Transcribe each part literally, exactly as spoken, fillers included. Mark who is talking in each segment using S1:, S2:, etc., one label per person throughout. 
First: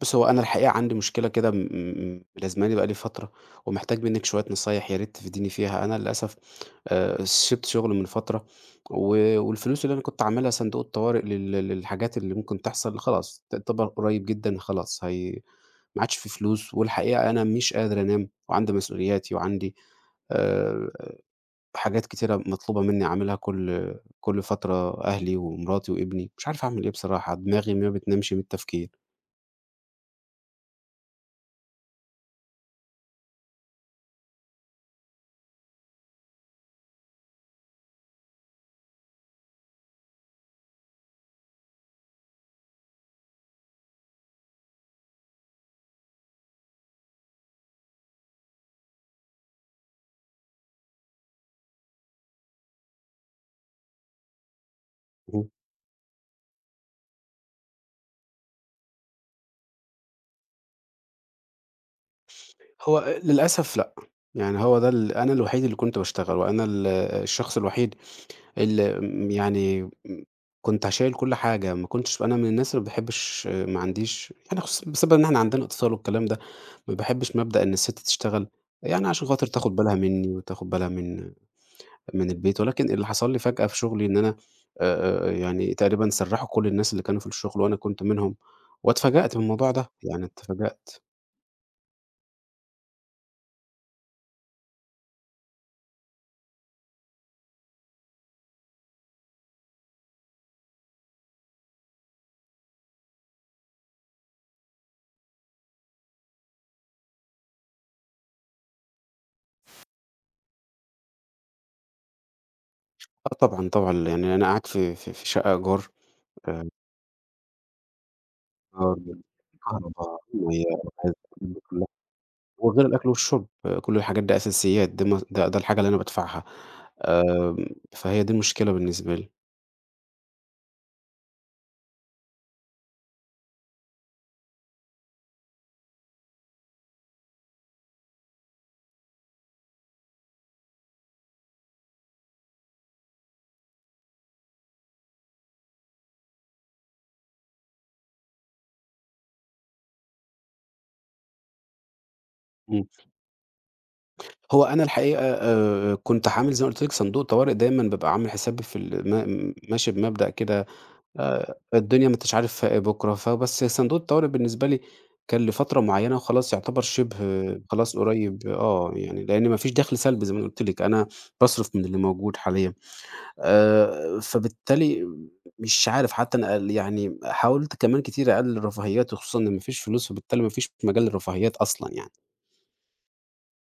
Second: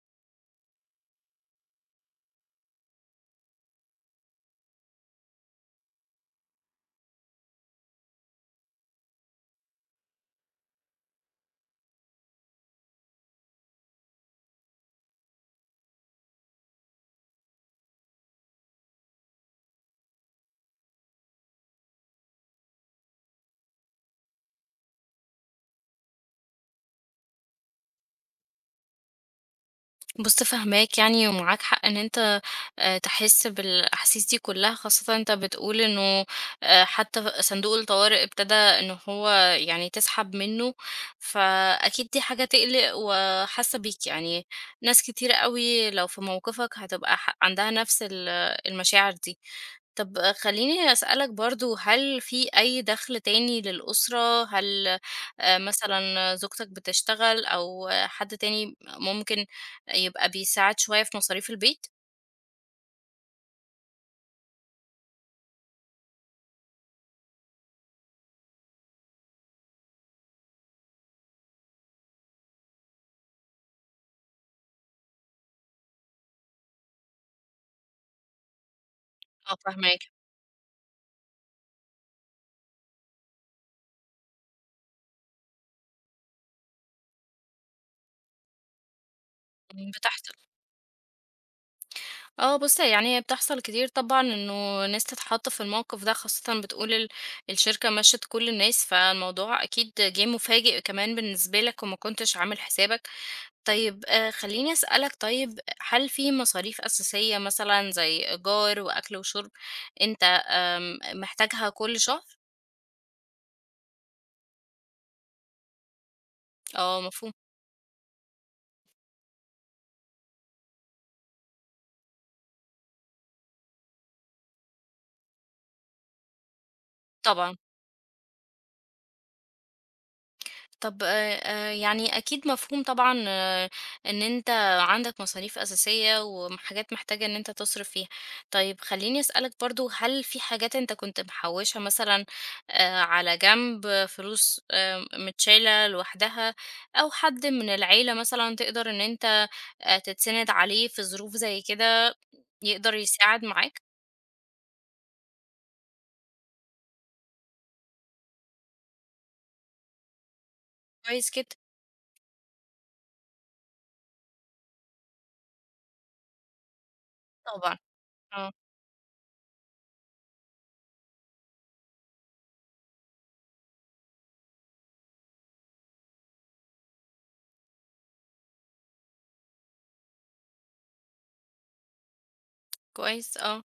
S1: بُص، هو أنا الحقيقة عندي مشكلة كده م م ملازماني بقى لي فترة، ومحتاج منِّك شوية نصايح يا ريت تفيديني فيها. أنا للأسف آآ سِبت شغل من فترة، و والفلوس اللي أنا كنت عاملها صندوق الطوارئ لل للحاجات اللي ممكن تحصل خلاص تعتبر قريب جدًا خلاص هي ما عادش في فلوس، والحقيقة أنا مش قادر أنام، وعندي مسؤولياتي وعندي آآ حاجات كتيرة مطلوبة منّي أعملها كل كل فترة أهلي ومراتي وابني، مش عارف أعمل إيه بصراحة، دماغي ما بتنامش من التفكير.
S2: بُص فاهماك يعني ومعاك حق إن أنت آآ تحس بالأحاسيس دي كلّها، خاصةً أنت بتقول إنه آآ حتى صندوق الطوارئ ابتدى إن هو يعني تسحب منّه، فأكيد دي حاجة تقلق وحاسة بيك، يعني ناس كتيرة أوي لو في موقفك هتبقى ح عندها نفس ال المشاعر دي. طب خلّيني أسألك برضه، هل في أي دخل تاني للأسرة؟ هل
S1: اهم.
S2: آآ مثلًا زوجتك بتشتغل أو آه، حد تاني ممكن يبقى بيساعد شوية في مصاريف البيت؟
S1: هو أ للأسف لأ، يعني هو ده ال أنا الوحيد اللي كنت باشتغل، وأنا ال الشخص الوحيد اللي م يعني م كنت شايل كل حاجة، ما كنتش أنا من الناس اللي ما باحبش ما عنديش يعني خصوصًا بسبب إن إحنا عندنا اتصال والكلام ده، ما باحبش مبدأ إن الست تشتغل، يعني عشان خاطر
S2: آه
S1: تاخد بالها
S2: فاهماك،
S1: مني وتاخد بالها من من البيت، ولكن اللي حصل لي فجأة في شغلي إن أنا آآ، آآ، يعني تقريبًا سرّحوا كل الناس اللي كانوا في الشغل وأنا كنت منهم، واتفاجأت من الموضوع
S2: إمم
S1: ده، يعني
S2: بتحصل.
S1: اتفاجأت.
S2: آه بُص، يعني هي بتحصل كتير طبعًا إنه ناس تتحط في الموقف ده، خاصةً بتقول ال الشركة مشّت كل الناس، فالموضوع أكيد جِه مفاجئ كمان بالنسبة لك وما كنتش عامل حسابك. طيب آآ خلّيني أسألك، طيب هل في مصاريف أساسية مثلًا زي إيجار وأكل وشرب أنت آمم محتاجها كل شهر؟
S1: آه طبعًا، طبعًا، يعني أنا قاعد في في في شقة إيجار، آآ
S2: آه مفهوم
S1: إيجار، كهربا، مَيّة، غاز، الحاجات دي كلّها، وغير الأكل والشرب، كل الحاجات دي أساسيات، دي م ده ده الحاجة اللي أنا بادفعها،
S2: طبعًا.
S1: آمم، فهي دي المشكلة بالنسبة لي.
S2: طب آآ يعني أكيد مفهوم طبعًا آه، إن أنت عندك مصاريف أساسية وحاجات محتاج إن أنت تصرف فيها. طيب خلّيني أسألك برضه، هل في حاجات أنت كنت محوّشها مثلًا آآ على جنب، آه، فلوس آآ متشالة لوحدها، أو حد من العيلة مثلًا تقدر إن أنت آآ تتسند عليه في ظروف زي كده
S1: إمم.
S2: يقدر يساعد معاك؟
S1: هو أنا الحقيقة آآ كنت عامل زي ما قُلت لِك صندوق طوارئ دايمًا بابقى عامل حسابي في ال ما ماشي بمبدأ كده.
S2: كويس جدًا،
S1: آآ الدنيا ما أنتش عارف بُكرة، فبس صندوق الطوارئ بالنسبة لي كان لفترة معيّنة وخلاص يعتبر شِبه
S2: طبعًا،
S1: خلاص قريب.
S2: آه،
S1: آه، يعني لإن ما فيش دَخْل سلبي زي ما أنا قُلت لِك، أنا باصرف من اللي موجود حاليًا آآ، فبالتالي مش عارف حتّى أنا ال يعني حاولت كمان كتير أقلِّل الرفاهيات وخصوصًا إن ما فيش فلوس، فبالتالي ما فيش مجال للرفاهيات أصلًا يعني.
S2: كويس، آه،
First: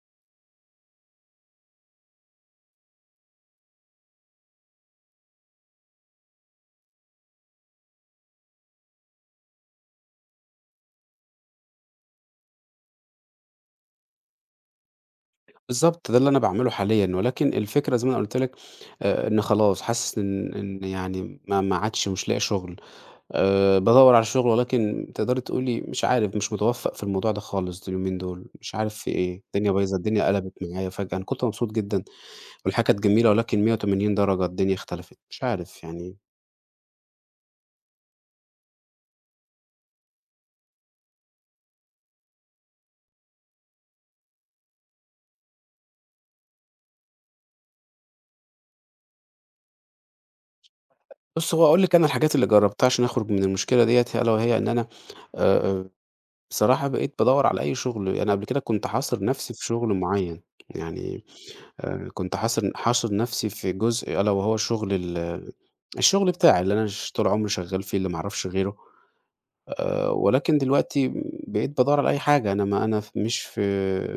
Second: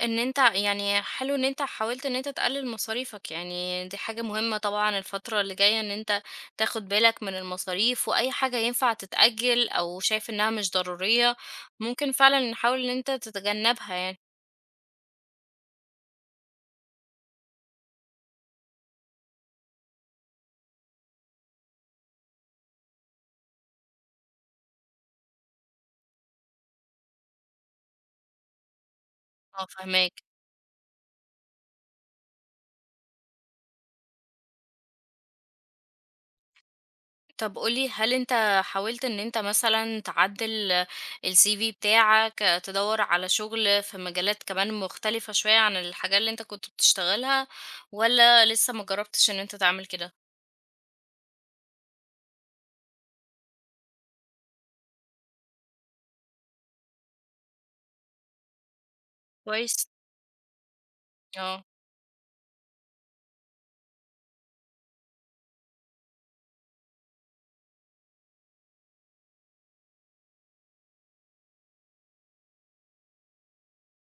S2: إن أنت يعني حلو إن أنت حاولت إن أنت تقلل مصاريفك، يعني دي حاجة مهمة طبعًا الفترة اللي جاية إن أنت تاخد بالك من المصاريف، وأي حاجة ينفع تتأجل أو شايف إنها مش ضرورية، ممكن فعلًا نحاول إن أنت تتجنبها يعني.
S1: بالضبط، ده اللي أنا باعمله حاليًا، ولكن الفكرة زي ما أنا قُلت لِك آآ إن خلاص حاسس إن إن يعني ما ما عادش مش لاقي شُغل. آآ بادوّر على شغل ولكن تقدري تقولي مش عارف، مش متوفّق في الموضوع ده خالص اليومين دول، مش عارف في إيه،
S2: آه
S1: الدنيا بايظة،
S2: فاهماك.
S1: الدنيا قلبت معايا فجأة، أنا كنت مبسوط جدًا والحياة كانت جميلة، ولكن مائة وثمانين درجة الدنيا اختلفت، مش عارف يعني.
S2: طب قُل لي، هل أنت حاولت إن أنت مثلًا تعدّل ال سي في بتاعك، تدوّر على شغل في مجالات كمان مختلفة شوية عن الحاجات اللي أنت كنت بتشتغلها، والّا لسه ما جرّبتش إن أنت تعمل كده؟
S1: بُصّي، هو هاقول لِك أنا الحاجات اللي جرّبتها عشان أخرج من المشكلة ديّة ألا وهي إن أنا آآ بصراحة بقيت بادوّر على أي شغل، أنا قبل كده كنت حاصر نَفْسي في
S2: كويس،
S1: شغل معيّن، يعني
S2: آه،
S1: آآ كنت حاصر حاشر نَفْسي في جزء ألا وهو شغل ال الشغل بتاعي اللي أنا ش طول عمري شغّال فيه اللي ما اعرفش غيره. آآ ولكن دلوقتي بقيت بادوّر على أي حاجة، أنا ما أنا ف مش في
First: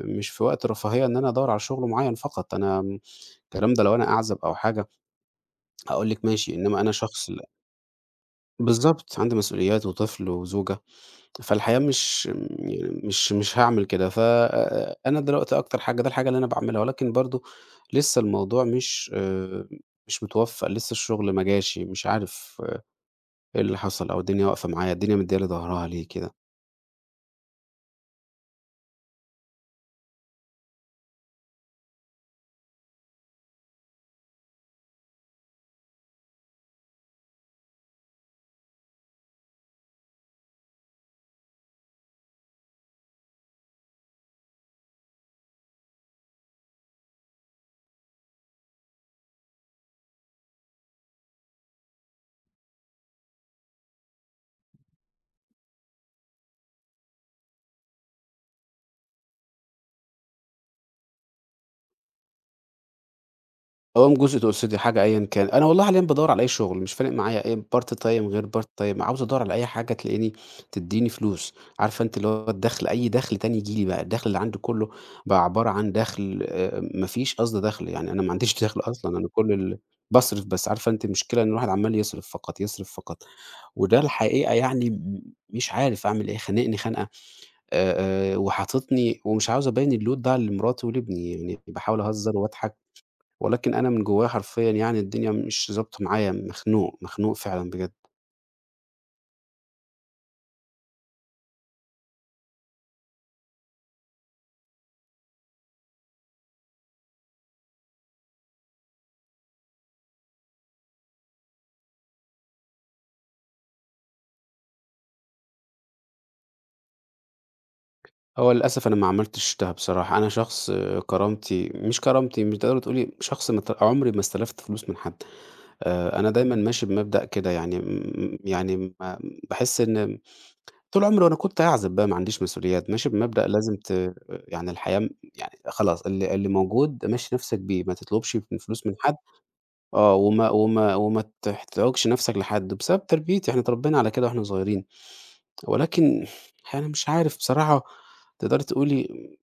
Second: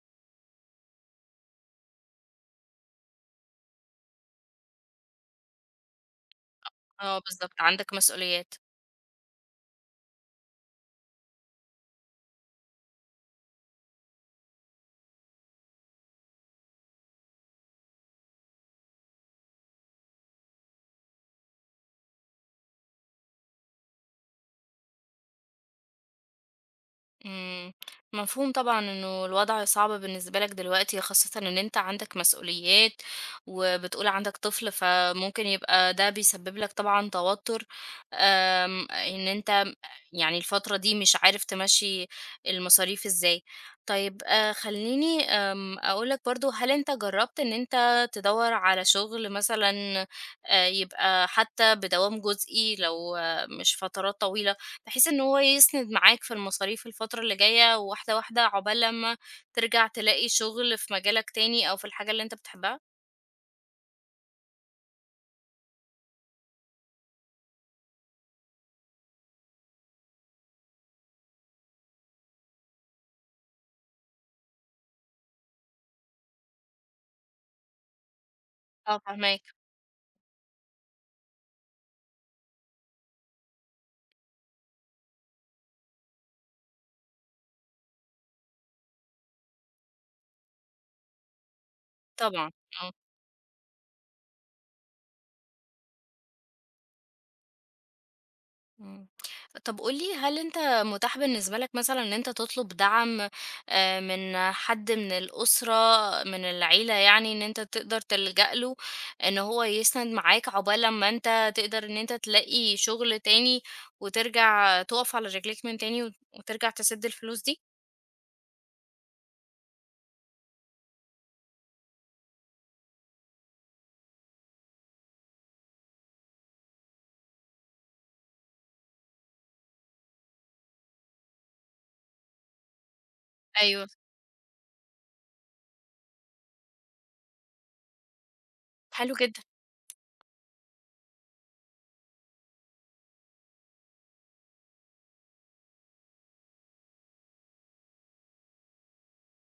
S1: مش في وقت رفاهية إن أنا أدوّر على شُغل معيّن فقط، أنا م الكلام ده لو أنا أعزب أو حاجة هاقول لِك ماشي، إنّما أنا
S2: آه
S1: شخص لأ.
S2: بالضبط، عندك مسؤوليات.
S1: بالضبط، عندي مسؤوليات وطفل وزوجة، فالحقيقة مش م يعني مش مش هاعمل كده، ف آآ أنا دلوقتي أكتر حاجة ده الحاجة اللي أنا باعملها، ولكن برضه لسّه الموضوع مش آآ مش متوفّق، لسّه الشُغل ما جاش، مش عارف آه، إيه اللي حصل أو الدنيا واقفة معايا، الدنيا مدّية لي ضهرها ليه كده؟
S2: إمم، مفهوم طبعًا إنه الوضع صعب بالنسبة لك دلوقتي، خاصةً إن أنت عندك مسؤوليات، وبتقول عندك طفل، فممكن يبقى ده بيسبب لك طبعًا توتر، آمم، إن أنت يعني الفترة دي مش عارف تمشّي المصاريف إزاي. طيب آآ خلّيني آمم أقول لك برضه، هل أنت جرّبت إن أنت تدوّر على شغل مثلًا آآ يبقى حتّى بدوام جزئي لو آه، مش فترات طويلة، بحيث إن هو يسند معاك في المصاريف الفترة اللي جاية، واحدة واحدة، عقبال لمّا ترجع تلاقي شغل في مجالك تاني أو في الحاجة اللي أنت بتحبها؟
S1: دوام جزئي تقصدي حاجة أيًا كان، أنا والله حاليًا بادوّر على أي شغل، مش فارق معايا إيه part time غير part time، عاوز أدوّر على أي حاجة تلاقيني تدّيني فلوس، عارفة أنتِ اللي هو الدخل أي دخل تاني ييجي لي بقى، الدخل اللي عندي كلّه بقى عبارة عن دخل آآ ما فيش قصد دخل، يعني أنا ما عنديش دخل
S2: آه
S1: أصلًا، أنا كل
S2: فاهماك،
S1: ال باصرف بس، عارفة أنتِ المشكلة إن الواحد عمّال يصرف فقط، يصرف فقط، وده الحقيقة يعني م مش عارف أعمل إيه، خانقني خنقة آآ، آآ وحاططني ومش عاوز أبيّن الload ده لمراتي ولابني، يعني باحاول أهزّر
S2: طبعًا،
S1: وأضحك،
S2: آه.
S1: ولكن أنا من جوايا حرفيًا يعني الدنيا مش ضابطة معايا، مخنوق، مخنوق فعلًا بجد.
S2: إمم. طب قُل لي، هل أنت متاح بالنسبة لك مثلًا إن أنت تطلب دعم آآ من حد من الأسرة، من العيلة، يعني إن أنت تقدر تلجأ له، إن هو يسند معاك عقبال لمّا أنت تقدر إن أنت تلاقي شغل تاني، وترجع تُقف على رجليك من تاني وت وترجع تسِد الفلوس دي؟
S1: هو للأسف أنا ما عملتش ده بصراحة، أنا شخص آه، كرامتي مش كرامتي مش تقدري تقولي شخص ما ت عمري ما استلفت فلوس من حد، آآ أنا دايمًا ماشي بمبدأ كده يعني م يعني ما باحس إن طول عمري وأنا كنت أعزب بقى ما عنديش مسؤوليات، ماشي بمبدأ لازم
S2: أيوه،
S1: ت يعني الحياة م يعني خلاص اللي اللي موجود مشّي نَفْسك بيه، ما تطلبش فلوس من
S2: حلو
S1: حد،
S2: جدًا،
S1: آه، وما وما وما تحتاجش نَفْسك لحد، بسبب تربيتي إحنا اتربّينا على كده وإحنا صغيرين، ولكن يعني مش عارف بصراحة تقدري تقولي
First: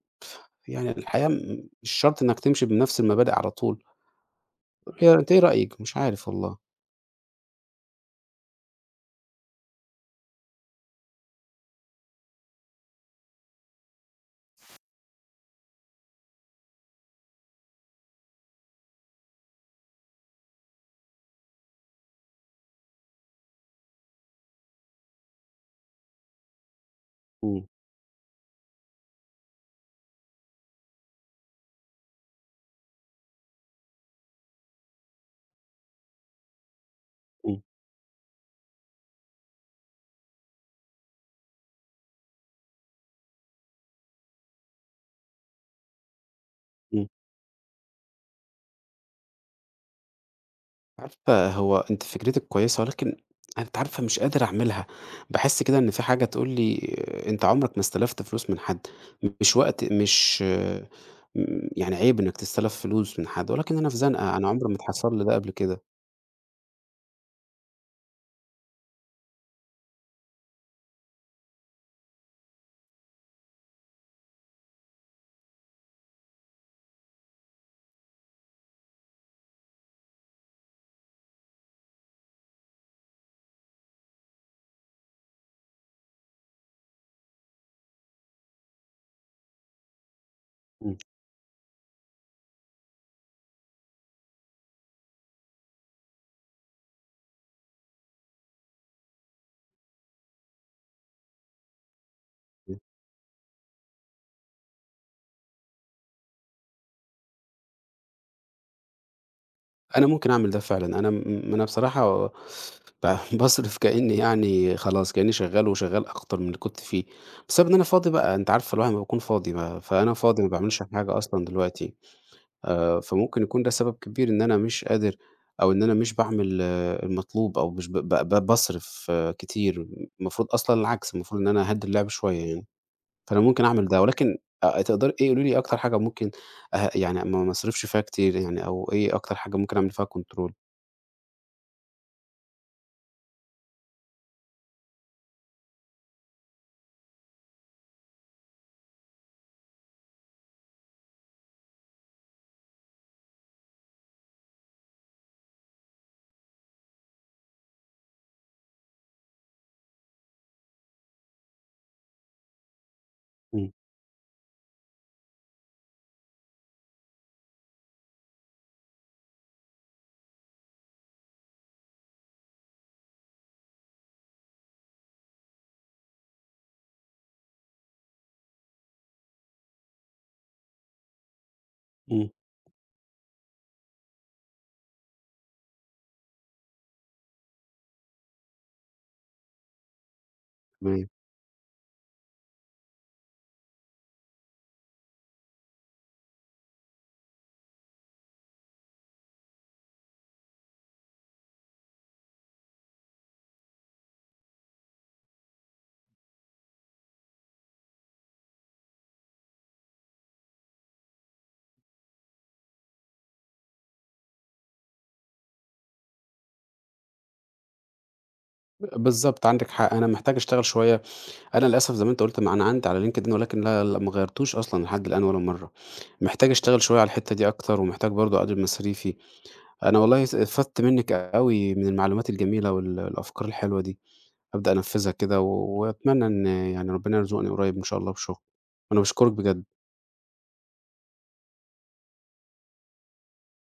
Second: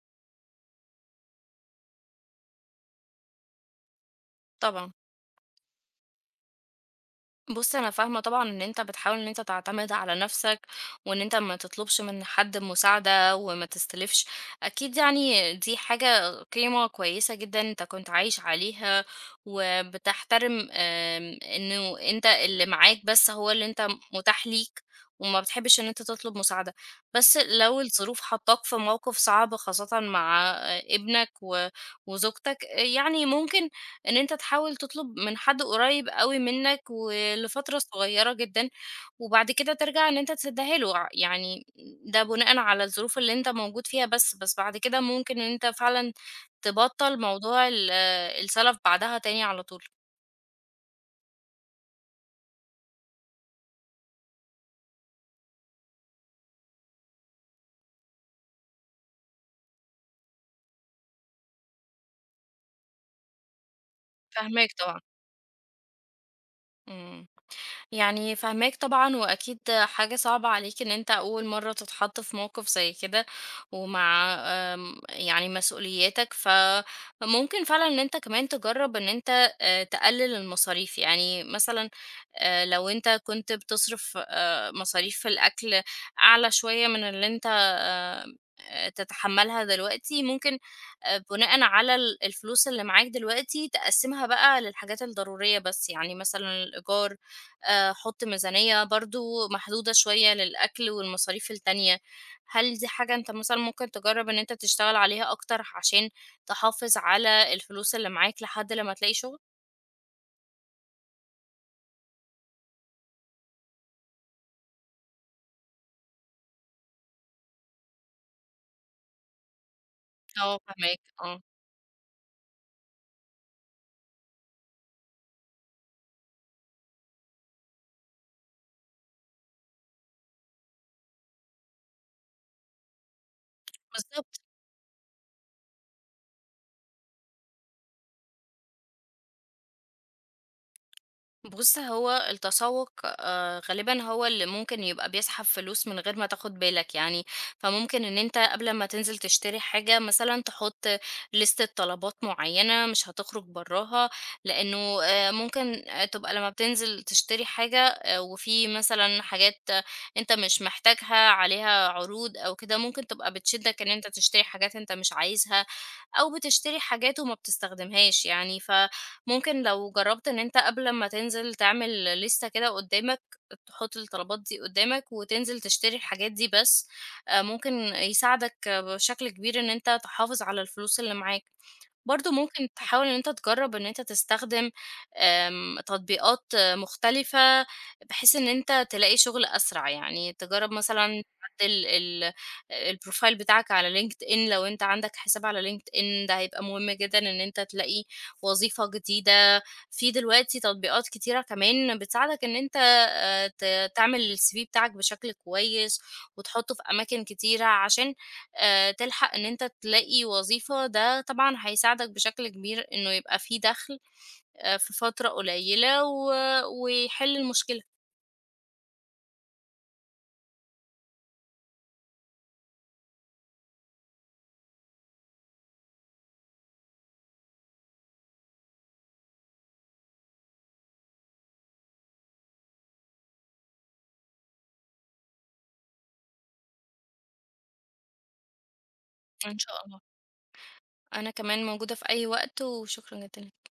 S1: يعني الحياة م مش شرط إنّك تمشي بنَفْس المبادئ على طول،
S2: طبعًا.
S1: هي أنتِ إيه رأيِك؟ مش عارف والله.
S2: بُص، أنا فاهمة طبعًا إن أنت بتحاول إن أنت تعتمد على نَفْسك، وإن أنت ما تطلبش من حد مساعدة وما تستلفش، أكيد يعني دي حاجة قيمة كويسة جدًا أنت كنت عايش عليها، وبتحترم آمم، إنه أنت اللي معاك بس هو اللي أنت متاح ليك، وما بتحبش إن أنت تطلب مساعدة. بس
S1: إمم.
S2: لو الظروف حطاك في موقف صعب، خاصةً مع آه، ابنك و وزوجتك، يعني ممكن إن أنت تحاول تطلب من حد قريب أوي منّك
S1: إمم.
S2: ولفترة صغيّرة جدًا، وبعد كده ترجع إن أنت تسدّها له، ع يعني ده بناءً على الظروف اللي أنت موجود فيها بس، بس بعد كده ممكن إن أنت فعلًا
S1: إمم.
S2: تبطّل موضوع ال السَلَف بعدها تاني على طول.
S1: عارفة هو أنتِ فكرتِك كويسة، ولكن أنتِ عارفة مش قادر أعملها، باحس كده إن في حاجة تقول لي أنت عمرك ما استلفت فلوس من حد، مش وقت مش آه، م يعني عيب إنك تستلف فلوس من حد، ولكن أنا في زنقة، أنا عمري
S2: فاهماك
S1: ما
S2: طبعًا.
S1: اتحصل لي ده قبل كده.
S2: إمم. يعني فهماك طبعا، واكيد حاجة صعبة عليك ان انت اول مرة تتحط في موقف زي كده، ومع آم، يعني مسؤولياتك، فممكن فعلا ان انت كمان تجرب ان انت آه، تقلل المصاريف، يعني مثلا آه، لو انت كنت بتصرف آه، مصاريف في الاكل اعلى شوية من اللي انت آه، آه، تتحملها دلوقتي، ممكن
S1: إمم.
S2: آه، بناء على ال- الفلوس اللي معاك دلوقتي تقسمها بقى للحاجات الضرورية بس، يعني مثلا الإيجار، آآ حُط ميزانية برضه محدودة شوية للأكل والمصاريف التانية. هل
S1: إمم.
S2: دي حاجة أنت مثلًا ممكن تجرّب إن أنت تشتغل عليها أكتر عشان تحافظ على الفلوس اللي معاك لحد لمّا تلاقي شغل؟
S1: أنا ممكن أعمل ده فعلًا، أنا م أنا بصراحة ب باصرف كأني يعني خلاص، كأني شغّال وشغّال أكتر من اللي كنت فيه، بسبب إن أنا فاضي بقى، أنتِ عارفة الواحد أمّا بيكون فاضي بقى، فأنا فاضي ما
S2: آه،
S1: باعملش
S2: فاهماك،
S1: حاجة
S2: آه،
S1: أصلًا دلوقتي. آآ، فممكن يكون ده سبب كبير إن أنا مش قادر أو إن أنا مش باعمل المطلوب أو مش ب ب ب باصرف آه، كتير، المفروض أصلًا العكس، المفروض إن أنا أهدّي اللعب شوية يعني، فأنا ممكن أعمل ده، ولكن
S2: بالضبط.
S1: أ تقدري إيه قولي لي أكتر حاجة ممكن أه يعني ما ما أصرفش فيها كتير يعني، أو إيه أكتر حاجة ممكن أعمل فيها control؟
S2: بُص، هو التسوّق آآ غالبًا هو اللي ممكن يبقى بيسحب فلوس من غير ما تاخد بالك يعني، فممكن إن أنت قبل ما تنزل تشتري حاجة مثلًا تحط لِستة طلبات معيّنة مش هتخرج براها، لإنه آآ ممكن آه، تبقى لمّا بتنزل تشتري حاجة آآ وفي مثلًا حاجات آه، أنت مش محتاجها عليها عروض أو كده، ممكن تبقى
S1: إمم.
S2: بتشدّك إن أنت تشتري حاجات أنت مش عايزها، أو بتشتري حاجات وما بتستخدمهاش يعني، ف ممكن لو جرّبت إن أنت قبل ما تنزل تعمل لِستة كده قدّامك، تحُط الطلبات دي قدّامك وتنزل تشتري الحاجات دي بس، آآ ممكن يساعدك بشكل كبير إن أنت تحافظ على الفلوس اللي معاك.
S1: إمم.
S2: برضه ممكن تحاول إن أنت تجرّب إن أنت تستخدم آمم، تطبيقات آه، مختلفة، بحيث إن أنت تلاقي شغل أسرع، يعني تجرّب
S1: تمام،
S2: مثلًا تعدّل ال الprofile بتاعك على LinkedIn، لو أنت عندك حساب على LinkedIn ده هيبقى مهم جدًا إن أنت تلاقي وظيفة جديدة. في دلوقتي تطبيقات كتيرة كمان بتساعدك إن أنت آآ، ت تعمل ال سي في بتاعك بشكل كويس وتحطّه في أماكن كتيرة عشان آآ تلحق إن أنت تلاقي وظيفة، ده طبعًا هيساعدك بشكل كبير إنه يبقى في دخل آآ في فترة قليلة و ويحل المشكلة.
S1: بالضبط عندِك حق، أنا محتاج أشتغل شوية، أنا للأسف زي ما أنتِ قُلت ما أنا عندي على LinkedIn، ولكن لا لا ما غيّرتوش أصلًا لحد الآن ولا مرّة، محتاج أشتغل شوية على الحتّة دي أكتر، ومحتاج برضه أقلل مصاريفي. أنا والله س استفدت منِّك أوي من المعلومات الجميلة وال الأفكار الحلوة دي، هابدأ أنفّذها كده و وأتمنى إن يعني ربنا يرزقني قريب إن شاء الله بشغل، وأنا باشكرِك
S2: إن
S1: بجد.
S2: شاء الله. أنا كمان موجودة في أي وقت، وشكرًا جدًا ليك.